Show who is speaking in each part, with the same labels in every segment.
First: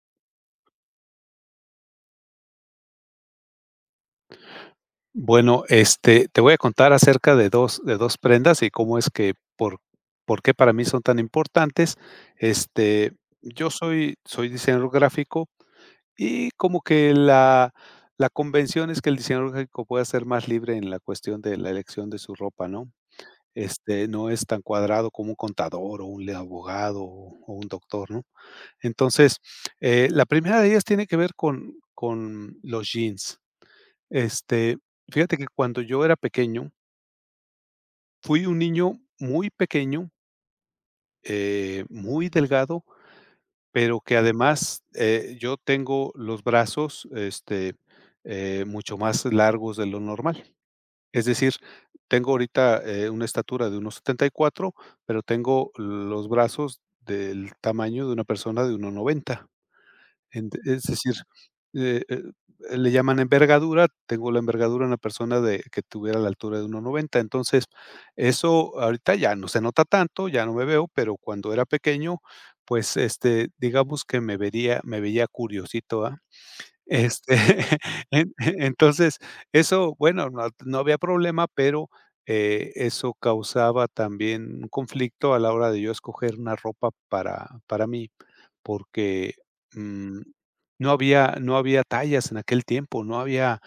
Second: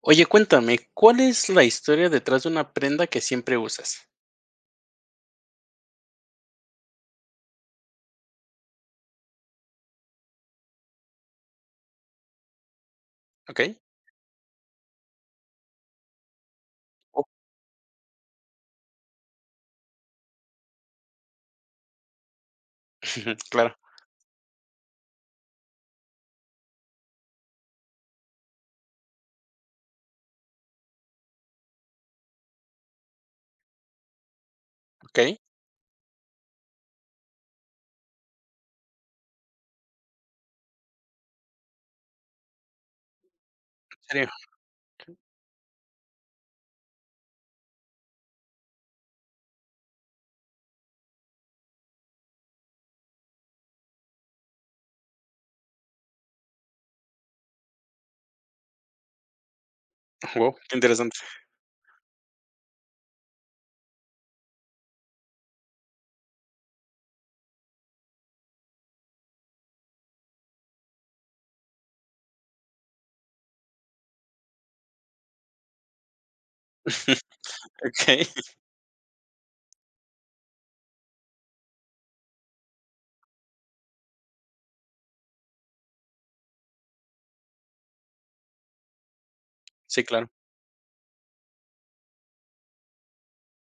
Speaker 1: Oye, cuéntame, ¿cuál es la historia detrás de una prenda que siempre usas?
Speaker 2: Bueno, te voy a contar acerca de dos prendas y cómo es que por qué para mí son tan importantes. Este, yo
Speaker 1: Okey.
Speaker 2: soy diseñador gráfico y como que
Speaker 1: Oh.
Speaker 2: la convención es que el diseñador gráfico puede ser más libre en la cuestión de la elección de su ropa, ¿no?
Speaker 1: Claro,
Speaker 2: No es tan cuadrado como un contador o un le abogado o un doctor, ¿no? Entonces, la primera de ellas tiene que ver con los jeans. Este, fíjate
Speaker 1: okey.
Speaker 2: que cuando yo era pequeño, fui un niño muy pequeño, muy delgado,
Speaker 1: ¿En
Speaker 2: pero que
Speaker 1: serio?
Speaker 2: además, yo tengo los brazos, mucho más largos de lo normal. Es decir, tengo ahorita, una estatura de uno setenta y cuatro, pero tengo los brazos del tamaño de una persona de uno noventa. Ent
Speaker 1: Wow, qué
Speaker 2: es decir,
Speaker 1: interesante.
Speaker 2: eh eh, le llaman envergadura, tengo la envergadura de una persona de que tuviera la altura de uno noventa. Entonces, eso ahorita ya no se nota tanto, ya no me veo, pero cuando era pequeño, pues, digamos que me veía curiosito, ¿ah? Este,
Speaker 1: Okey.
Speaker 2: en entonces, eso, bueno, no había problema, pero, eso causaba también un conflicto a la hora de yo escoger una ropa para mí, porque,
Speaker 1: Sí,
Speaker 2: mm,
Speaker 1: claro.
Speaker 2: no había tallas en aquel tiempo, no había,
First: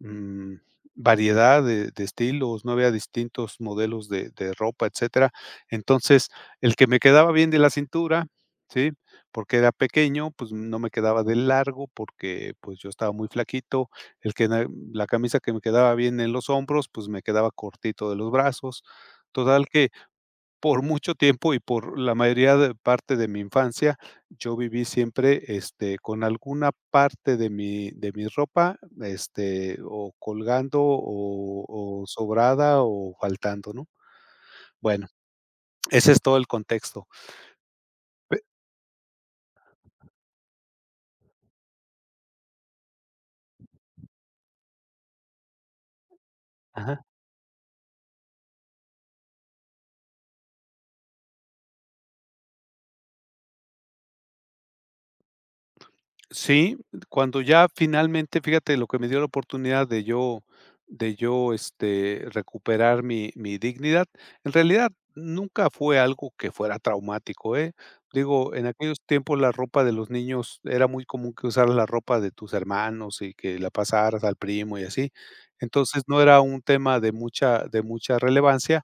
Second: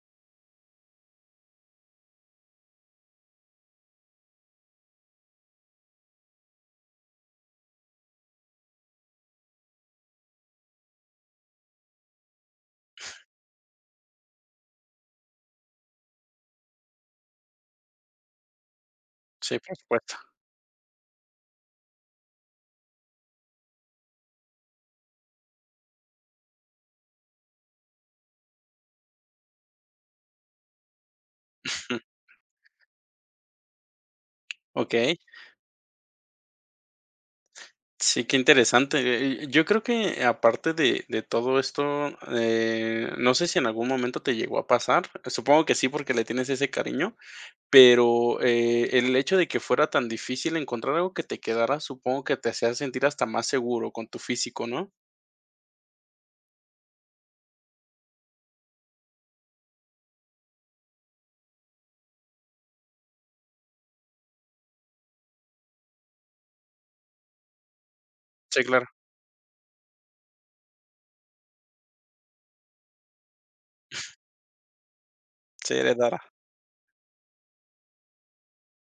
Speaker 2: mm, variedad de estilos, no había distintos modelos de ropa, etcétera. Entonces, el que me quedaba bien de la cintura, ¿sí? Porque era pequeño, pues, no me quedaba de largo, porque, pues, yo estaba muy flaquito, el que na la camisa que me quedaba bien en los hombros, pues, me quedaba cortito de los brazos.
Speaker 1: Sí,
Speaker 2: Total
Speaker 1: por
Speaker 2: que
Speaker 1: supuesto.
Speaker 2: por mucho tiempo y por la mayoría de parte de mi infancia, yo viví siempre, con alguna parte de mi ropa, o colgando o sobrada o faltando, ¿no? Bueno,
Speaker 1: Okey.
Speaker 2: ese es todo el contexto.
Speaker 1: Sí,
Speaker 2: Pe
Speaker 1: qué interesante. Yo creo que aparte de todo esto, no sé si en algún momento te llegó a pasar, supongo que sí, porque le tienes ese
Speaker 2: Ajá.
Speaker 1: cariño, pero, el hecho de que fuera tan difícil encontrar algo que te quedara, supongo que te hacía sentir hasta más seguro con tu físico, ¿no?
Speaker 2: Sí, cuando ya finalmente, fíjate lo que me dio la oportunidad de yo recuperar mi dignidad. En realidad, nunca fue algo que fuera traumático, ¿eh? Digo,
Speaker 1: Sí,
Speaker 2: en
Speaker 1: claro.
Speaker 2: aquellos tiempos la ropa de los niños era muy común que usaras la ropa de tus hermanos y que la pasaras al primo y así.
Speaker 1: Se
Speaker 2: Entonces,
Speaker 1: heredara.
Speaker 2: no era un tema de mucha relevancia.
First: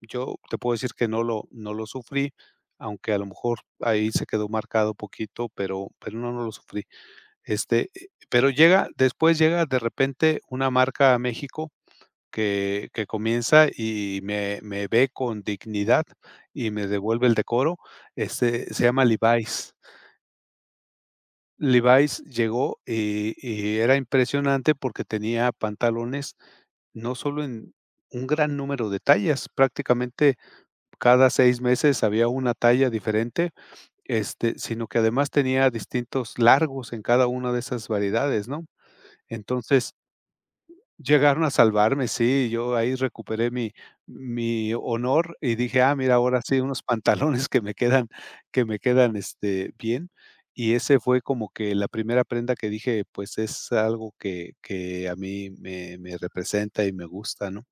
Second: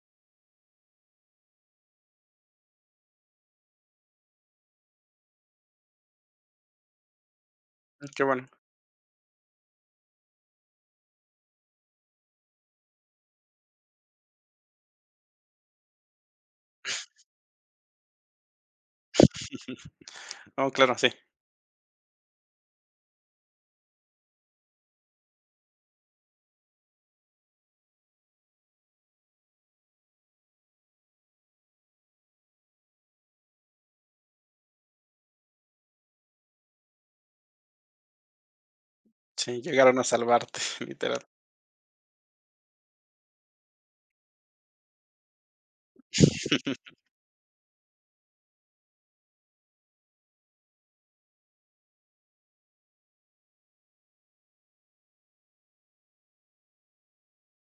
Speaker 2: Yo te puedo decir que no lo sufrí, aunque a lo mejor ahí se quedó marcado poquito, pero no, no lo sufrí.
Speaker 1: Qué bueno.
Speaker 2: Pero llega de repente una marca a México que comienza y me ve con dignidad y me devuelve el decoro, se llama Levi's.
Speaker 1: No, claro, sí.
Speaker 2: Levi's llegó y era impresionante porque tenía pantalones no solo en un gran número de tallas, prácticamente cada 6 meses había una talla diferente, sino que además tenía distintos largos en cada una de esas variedades, ¿no?
Speaker 1: Sí,
Speaker 2: Entonces,
Speaker 1: llegaron a salvarte, literal.
Speaker 2: llegaron a salvarme, sí, yo ahí recuperé mi honor y dije: "Ah, mira, ahora sí, unos pantalones que me quedan, bien". Y ese fue como que la primera prenda que dije, pues, es algo que a mí me representa y me gusta, ¿no?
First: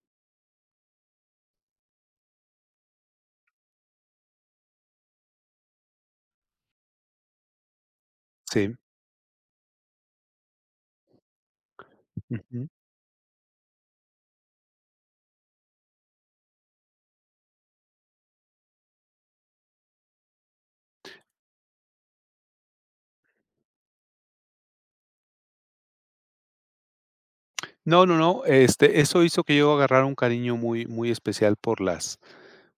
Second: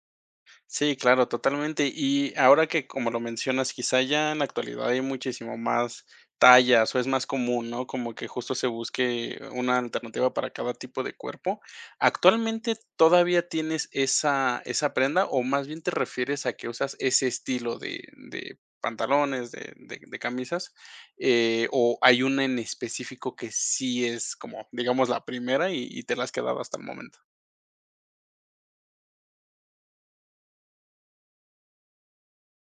Speaker 1: Sí, claro, totalmente. Y ahora que como lo mencionas, quizá ya en la actualidad hay muchísimo más tallas o es más común, ¿no? Como que justo se
Speaker 2: Sí,
Speaker 1: busque una alternativa para cada tipo de cuerpo.
Speaker 2: ujú.
Speaker 1: ¿Actualmente todavía tienes esa, esa prenda o más bien te refieres a que usas ese estilo de pantalones, de, de camisas? ¿O hay una en específico que sí es como, digamos, la primera y te la has quedado hasta el momento?
Speaker 2: No, no, no, eso hizo que yo agarrara un cariño muy muy especial por las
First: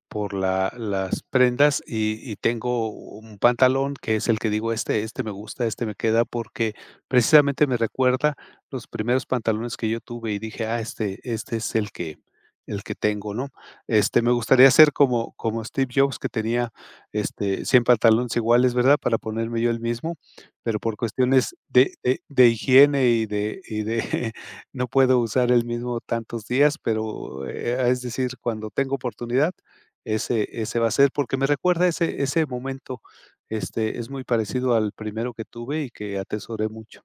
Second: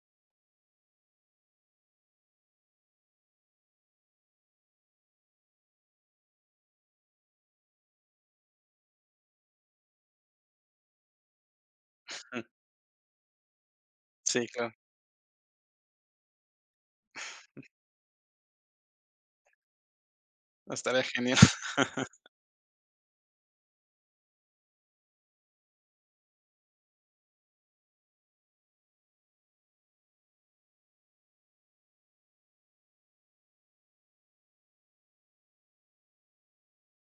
Speaker 2: por la las prendas y tengo un pantalón que es el que digo: "Este me gusta, este me queda", porque precisamente me recuerda los primeros pantalones que yo tuve y dije: "Ah, este es el que
Speaker 1: Ujú.
Speaker 2: el que tengo", ¿no? Me
Speaker 1: Sí,
Speaker 2: gustaría
Speaker 1: claro,
Speaker 2: ser como Steve Jobs, que tenía, 100 pantalones iguales, ¿verdad? Para ponerme yo el mismo, pero por
Speaker 1: estaría genial.
Speaker 2: cuestiones de de de higiene y de no puedo usar el mismo tantos días, pero, es decir, cuando tengo oportunidad ese va a ser, porque me recuerda ese momento, es muy parecido al primero que tuve y que atesoré mucho.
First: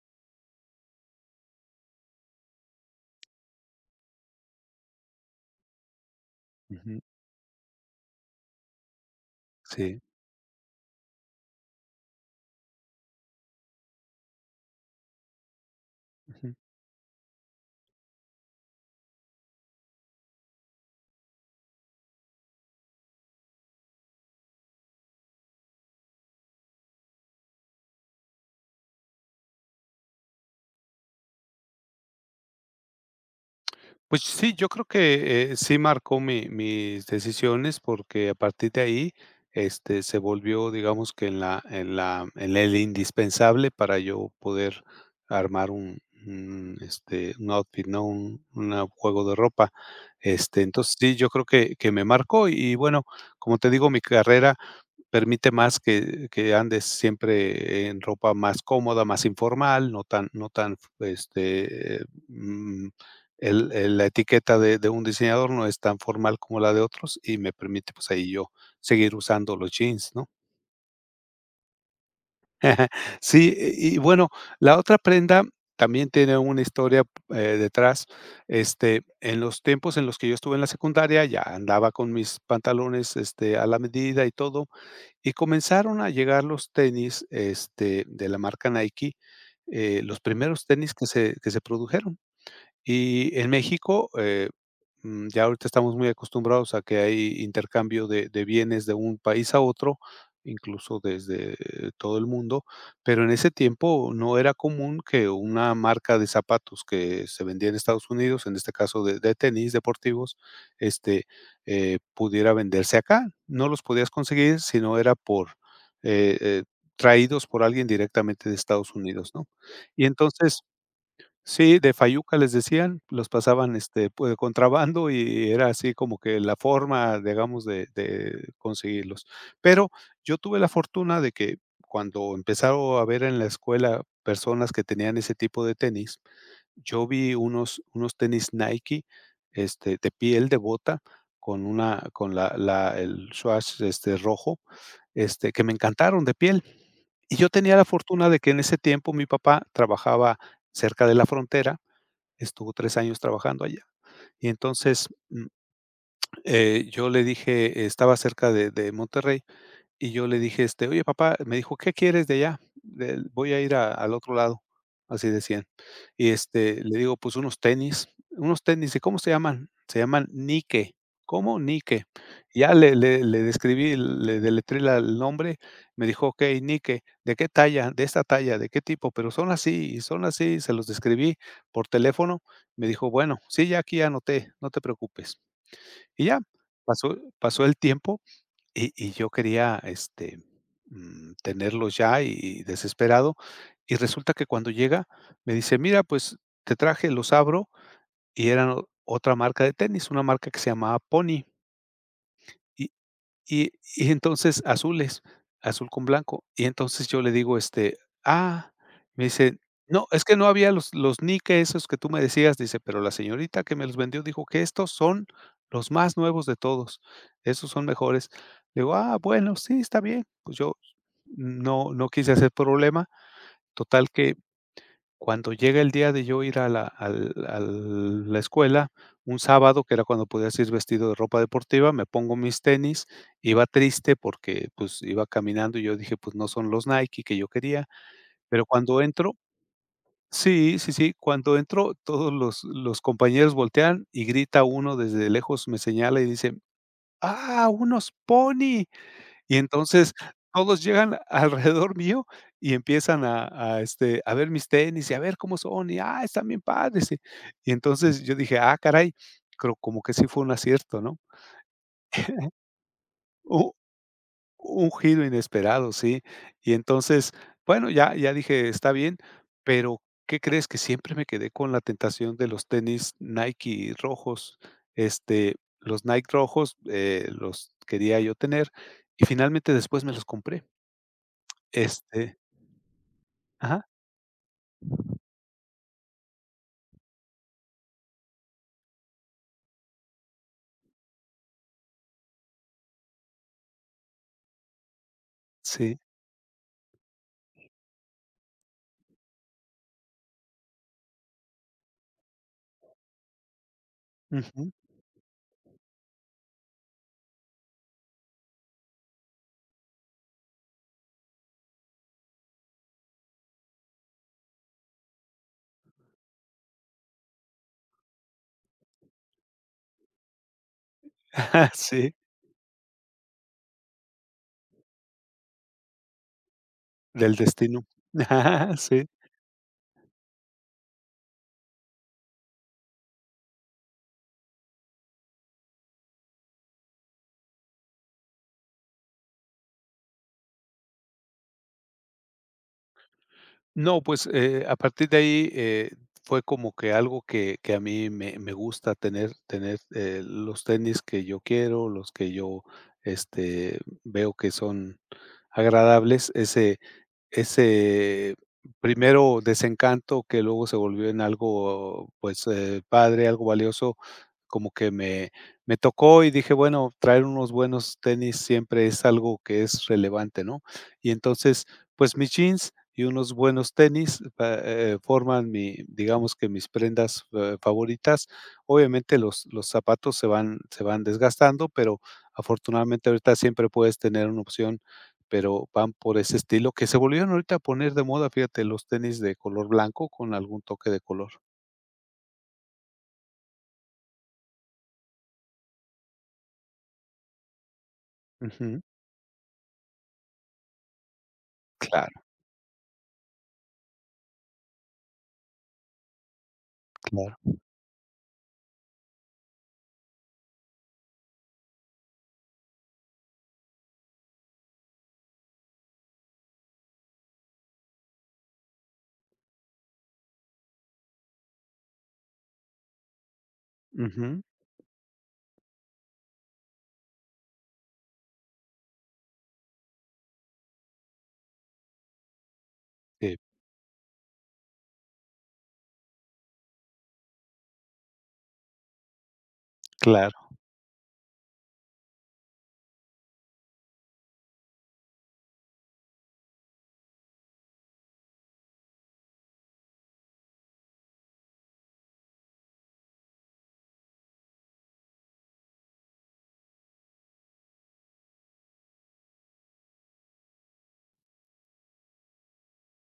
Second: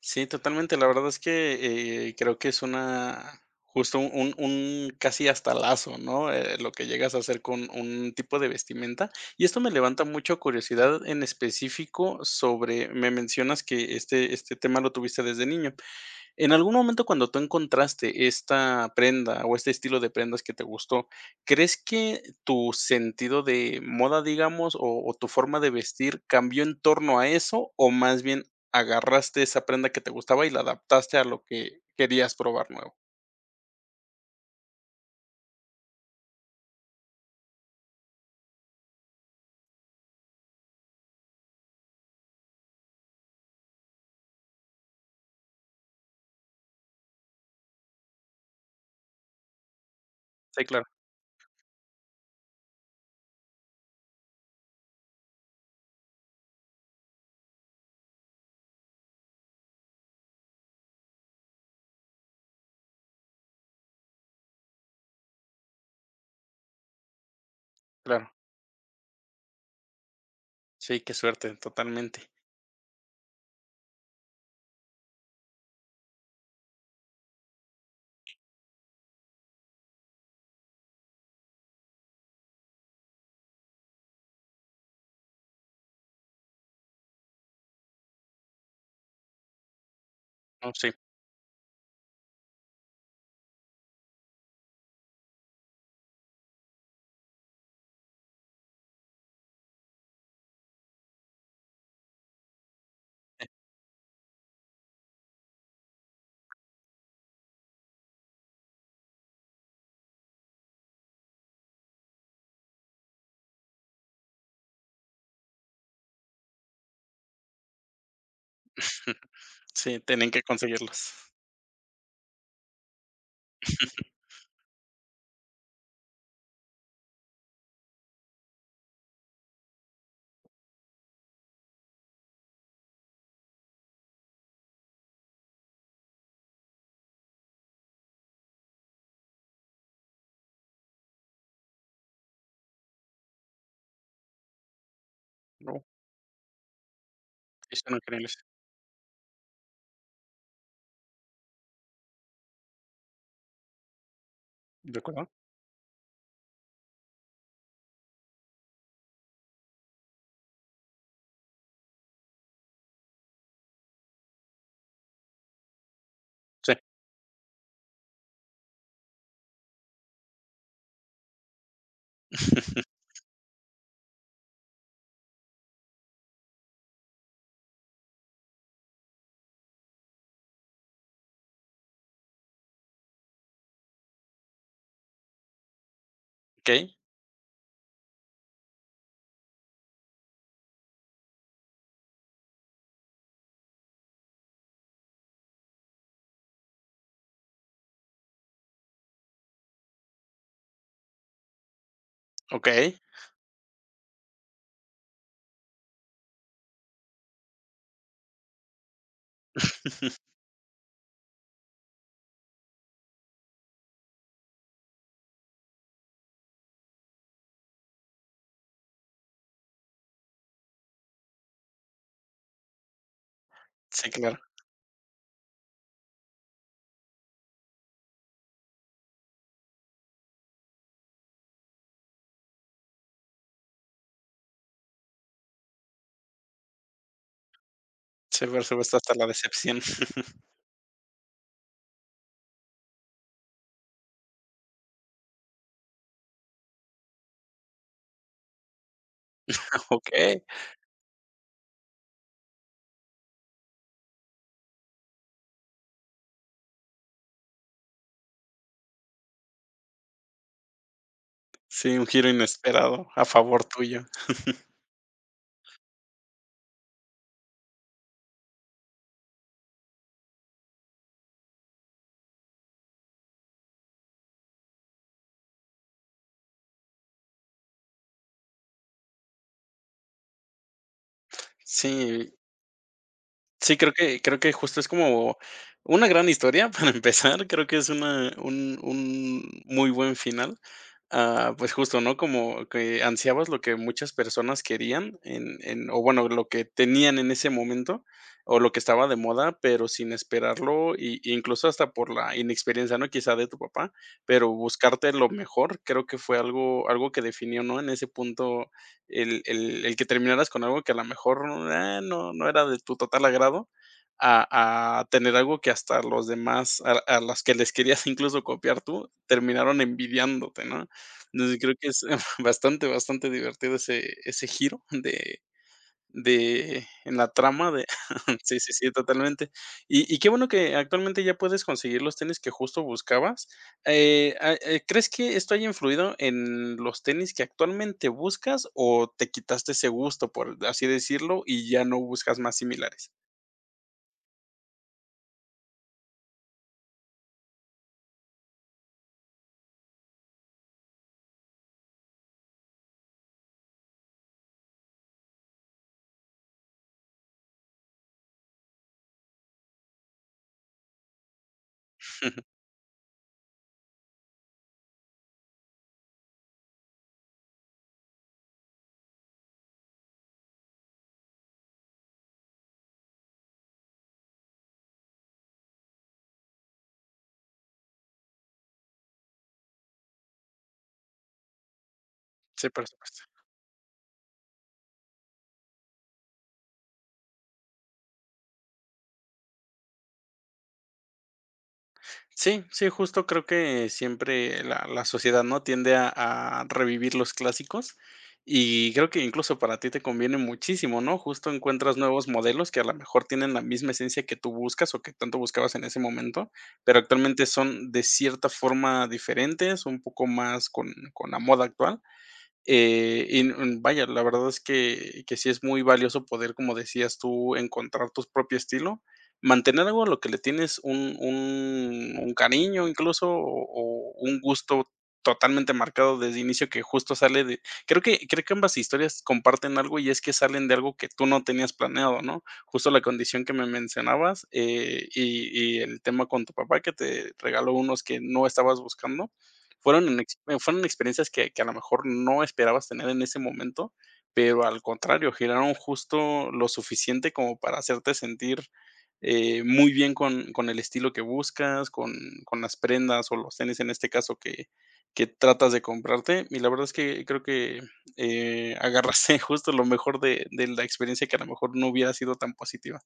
Speaker 1: Sí, totalmente. La verdad es que, creo que es una justo un casi hasta lazo, ¿no? Lo que
Speaker 2: Ujú,
Speaker 1: llegas a hacer con un tipo de vestimenta. Y esto me
Speaker 2: sí,
Speaker 1: levanta mucho curiosidad en específico sobre me mencionas que este tema lo tuviste desde niño. En
Speaker 2: ujú.
Speaker 1: algún momento cuando tú encontraste esta prenda o este estilo de prendas que te gustó, ¿crees que tu sentido de moda, digamos, o tu forma de vestir cambió en torno a eso? ¿O más bien agarraste esa prenda que te gustaba y la adaptaste a lo que querías probar nuevo?
Speaker 2: Pues sí, yo creo que, sí marcó mi mis decisiones, porque a partir de ahí, se volvió, digamos que en el indispensable para yo poder armar un outfit, ¿no? Un juego de ropa.
Speaker 1: Sí, claro,
Speaker 2: Entonces sí, yo creo que me marcó y bueno, como te digo, mi carrera permite más que andes siempre en ropa más cómoda, más informal, no tan, el la etiqueta de un diseñador no es tan formal como la de otros y me permite, pues, ahí
Speaker 1: claro.
Speaker 2: yo seguir usando los jeans, ¿no?
Speaker 1: Sí, qué suerte, totalmente.
Speaker 2: Sí, y bueno, la otra prenda también tiene una historia, detrás. En los tiempos en los que yo estuve en la secundaria, ya andaba con mis pantalones, a la medida y todo. Y comenzaron a llegar los tenis, de la marca Nike, los primeros
Speaker 1: No, sí.
Speaker 2: tenis que se produjeron. Y en México, ya ahorita estamos muy acostumbrados a que hay intercambio de bienes de un país a otro, incluso desde todo el mundo, pero en ese tiempo no era común que una marca de zapatos que se vendía en Estados Unidos, en este caso de tenis deportivos, este, pudiera venderse acá. No los podías conseguir si no era por, eh eh, traídos por alguien directamente de Estados Unidos, ¿no?
Speaker 1: Sí,
Speaker 2: Y
Speaker 1: tienen que
Speaker 2: entonces
Speaker 1: conseguirlos.
Speaker 2: sí, de fayuca les decían, los pasaban, pues, de contrabando y era así como que la forma, digamos, de conseguirlos. Pero yo tuve la fortuna de que cuando empezaron a ver en la escuela personas que tenían ese tipo de tenis yo vi unos tenis Nike, de piel de bota con una con la la el swatch, rojo, que me
Speaker 1: No,
Speaker 2: encantaron de piel. Y yo tenía
Speaker 1: sí,
Speaker 2: la
Speaker 1: son
Speaker 2: fortuna de
Speaker 1: increíbles.
Speaker 2: que en ese tiempo mi papá trabajaba cerca de la frontera, estuvo 3 años trabajando allá. Y
Speaker 1: ¿De
Speaker 2: entonces,
Speaker 1: acuerdo?
Speaker 2: yo le dije estaba cerca de Monterrey, y yo le dije: "Oye, papá", me dijo: "¿Qué quieres de allá? Del voy a ir a al otro lado", así decían. Y,
Speaker 1: Sí.
Speaker 2: le digo: "Pues unos tenis", ¿y cómo se llaman? Se llaman Nike. ¿Cómo? Nike. Ya le le le describí, le deletré la el nombre, me dijo: "Okey, Nike, ¿de qué talla? De esta talla, ¿de qué tipo? Pero son así, y son así", se los describí por teléfono. Me dijo: "Bueno, sí, ya aquí anoté, no te preocupes". Y ya,
Speaker 1: Ok,
Speaker 2: pasó pasó el tiempo y yo quería, tenerlo ya y desesperado, y resulta que cuando llega me dice: "Mira, pues te traje", los abro y eran otra marca de tenis, una marca que se llamaba Pony,
Speaker 1: ok.
Speaker 2: y y entonces azules, azul con blanco. Y entonces yo le digo: "Ah", me dice: "No, es que no había los Nike esos que tú me decías", dice: "Pero la señorita que me los vendió dijo que estos son los más nuevos de todos, esos son mejores". Le digo: "Ah, bueno, sí, está bien". Pues yo no quise hacer problema. Total
Speaker 1: Sí,
Speaker 2: que
Speaker 1: claro.
Speaker 2: cuando llega el día de yo ir a la al al la escuela, un sábado, que era cuando podías ir vestido de ropa deportiva, me pongo mis tenis, iba triste porque, pues, iba caminando y yo dije: "Pues, no son los Nike que yo quería",
Speaker 1: Sí, por
Speaker 2: pero
Speaker 1: supuesto,
Speaker 2: cuando
Speaker 1: hasta la
Speaker 2: entro
Speaker 1: decepción.
Speaker 2: sí, sí, sí, cuando entro, todos los compañeros voltean y grita uno desde lejos, me señala y dice: "¡Ah, unos Pony!". Y entonces
Speaker 1: Okey.
Speaker 2: todos llegan alrededor mío y empiezan a ver mis tenis y a ver cómo son y, ah, están bien padres. Y entonces yo dije: "Ah, caray", pero como que sí fue un acierto, ¿no?
Speaker 1: Sí, un giro inesperado a favor
Speaker 2: U
Speaker 1: tuyo.
Speaker 2: un giro inesperado, sí. Y entonces, bueno, ya dije: "Está bien", pero, ¿qué crees? Que siempre me quedé con la tentación de los tenis Nike rojos. Los Nike rojos, los quería yo tener y finalmente después me los compré.
Speaker 1: Sí,
Speaker 2: Este
Speaker 1: sí,
Speaker 2: ajá.
Speaker 1: creo que justo es como una gran historia para empezar, creo que es una un muy buen final. Ah, pues justo, ¿no? Como que ansiabas lo que muchas personas querían en
Speaker 2: Sí,
Speaker 1: o bueno, lo que tenían en ese momento, o lo que estaba de moda, pero sin esperarlo, y e incluso hasta por la inexperiencia, ¿no? Quizá de tu papá, pero
Speaker 2: ujú,
Speaker 1: buscarte lo mejor, creo que fue algo algo que definió, ¿no? En ese punto, el que terminaras con algo que a lo mejor, ah, no era de tu total agrado, a tener algo que hasta los demás, a las que les querías incluso copiar tú, terminaron envidiándote, ¿no? Entonces, creo que es
Speaker 2: sí,
Speaker 1: bastante, bastante divertido ese ese giro de en la
Speaker 2: del
Speaker 1: trama
Speaker 2: destino.
Speaker 1: de sí, sí, sí,
Speaker 2: Sí.
Speaker 1: totalmente. Y qué bueno que actualmente ya puedes conseguir los tenis que justo buscabas. ¿Crees que esto haya influido en los tenis que actualmente buscas o te quitaste ese gusto, por así decirlo, y ya no buscas más similares?
Speaker 2: No, pues, a partir de ahí, fue como que algo que a mí me gusta tener, los tenis que yo quiero, los que yo, este, veo que son agradables. Ese primero desencanto que luego se volvió en algo, pues, padre, algo valioso, como que me tocó y dije: "Bueno, traer unos buenos tenis siempre es algo que es relevante", ¿no? Y entonces, pues, mis jeans y unos buenos tenis, pa forman mi digamos que mis prendas, favoritas. Obviamente, los zapatos se van desgastando, pero
Speaker 1: Sí, por
Speaker 2: afortunadamente
Speaker 1: supuesto.
Speaker 2: ahorita siempre puedes tener una opción, pero van por ese estilo que se volvieron ahorita a poner de moda, fíjate, los tenis de color blanco con algún toque de color.
Speaker 1: Sí, sí, justo creo que siempre la, la sociedad, ¿no? Tiende a revivir los clásicos
Speaker 2: Ujú.
Speaker 1: y creo que incluso para ti te conviene muchísimo, ¿no? Justo encuentras
Speaker 2: Claro,
Speaker 1: nuevos modelos que a lo mejor tienen la misma esencia que tú buscas o que tanto buscabas en ese momento, pero
Speaker 2: claro.
Speaker 1: actualmente son de cierta forma diferentes, un poco más con la moda actual y, vaya, la verdad es que sí es muy valioso poder, como decías tú, encontrar tu propio estilo, mantener algo a lo que le tienes un cariño, incluso, o un
Speaker 2: Ujú.
Speaker 1: gusto totalmente marcado desde inicio que justo sale de creo que ambas historias comparten algo, y es que salen de algo que tú no tenías planeado, ¿no? Justo la
Speaker 2: Sí,
Speaker 1: condición que me mencionabas, y el tema con tu papá que te regaló unos que no estabas buscando, fueron en ex
Speaker 2: claro.
Speaker 1: fueron experiencias que a lo mejor no esperabas tener en ese momento, pero al contrario, giraron justo lo suficiente como para hacerte sentir, muy bien con el estilo que buscas, con las prendas o los tenis, en este caso, que tratas de comprarte. Y la verdad es que creo que, agarraste justo lo mejor de la experiencia que a lo mejor no hubiera sido tan positiva.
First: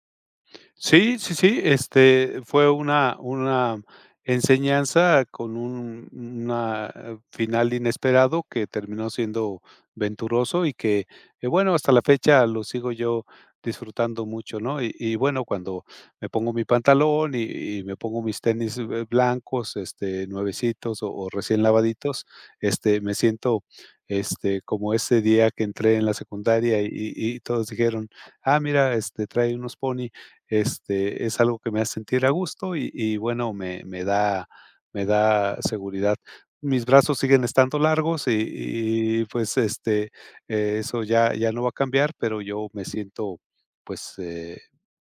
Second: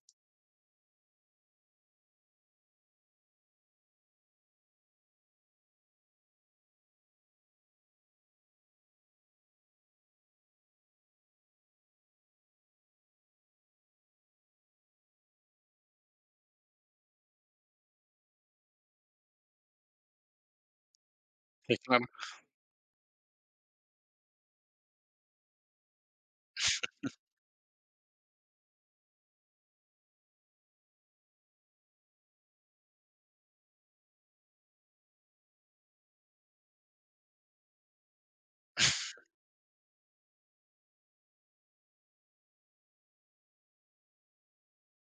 Speaker 2: Sí, sí, sí, fue una enseñanza con un final inesperado que terminó siendo venturoso y que, bueno, hasta la fecha lo sigo yo disfrutando mucho, ¿no? Y bueno, cuando me pongo mi pantalón y me pongo mis tenis, blancos, nuevecitos o recién
Speaker 1: Sí, claro.
Speaker 2: lavaditos, me siento, como ese día que entré en la secundaria y todos dijeron: "Ah, mira, trae unos Pony", es algo que me hace sentir a gusto y bueno, me da seguridad. Mis brazos siguen estando largos y pues, eso ya no va a cambiar, pero yo me siento, pues,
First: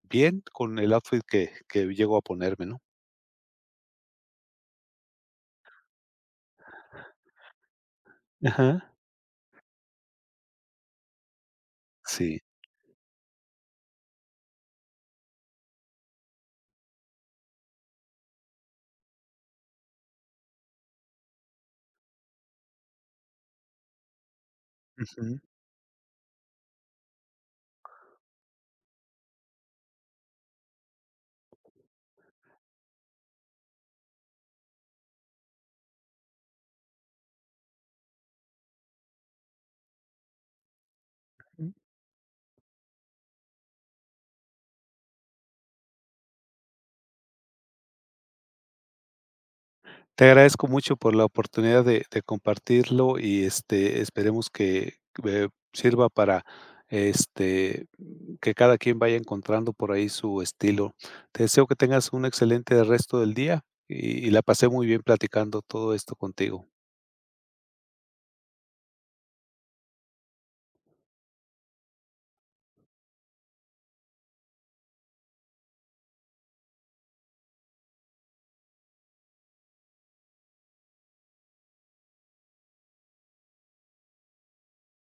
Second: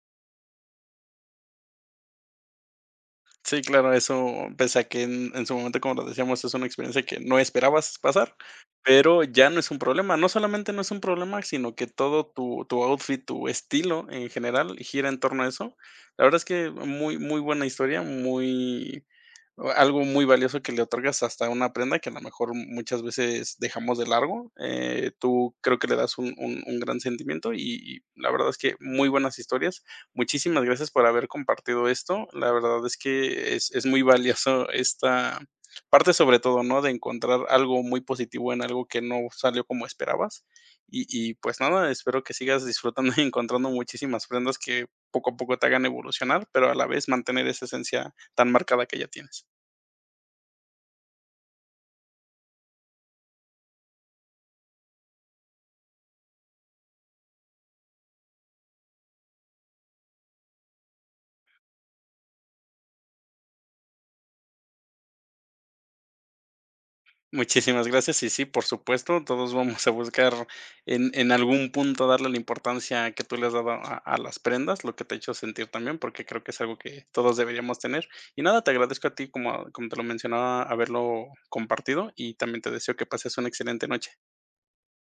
Speaker 2: bien con el outfit que llego a ponerme, ¿no?
Speaker 1: Sí, claro, eso, pese a que en su momento, como lo decíamos, es una experiencia que no esperabas pasar,
Speaker 2: Ajá.
Speaker 1: pero ya no es un problema. No solamente no es un problema, sino que todo
Speaker 2: Sí.
Speaker 1: tu, tu outfit, tu estilo en general gira en torno a eso. La verdad es que muy, muy buena historia, muy o algo muy valioso que le otorgas hasta una prenda que a lo mejor muchas veces dejamos de largo.
Speaker 2: Ujú.
Speaker 1: Tú creo que le das un gran sentimiento y la verdad es que muy buenas historias. Muchísimas gracias por haber compartido esto. La verdad es que es muy valioso esta parte, sobre todo, ¿no? De encontrar algo muy positivo en algo que no salió como esperabas. Y pues nada, espero que sigas disfrutando y encontrando muchísimas prendas que poco a poco te hagan evolucionar, pero a la vez mantener esa esencia tan marcada que ya tienes.
Speaker 2: Te agradezco mucho por la oportunidad de compartirlo y, esperemos que ve sirva para, este, que cada quien vaya encontrando por ahí su estilo. Te deseo que tengas un excelente resto del día y la pasé muy bien platicando todo esto contigo.
Speaker 1: Muchísimas gracias. Y sí, por supuesto, todos vamos a buscar en algún punto darle la importancia que tú le has dado a las prendas, lo que te ha hecho sentir también, porque creo que es algo que todos deberíamos tener. Y nada, te agradezco a ti, como, como te lo mencionaba, haberlo compartido y también te deseo que pases una excelente noche.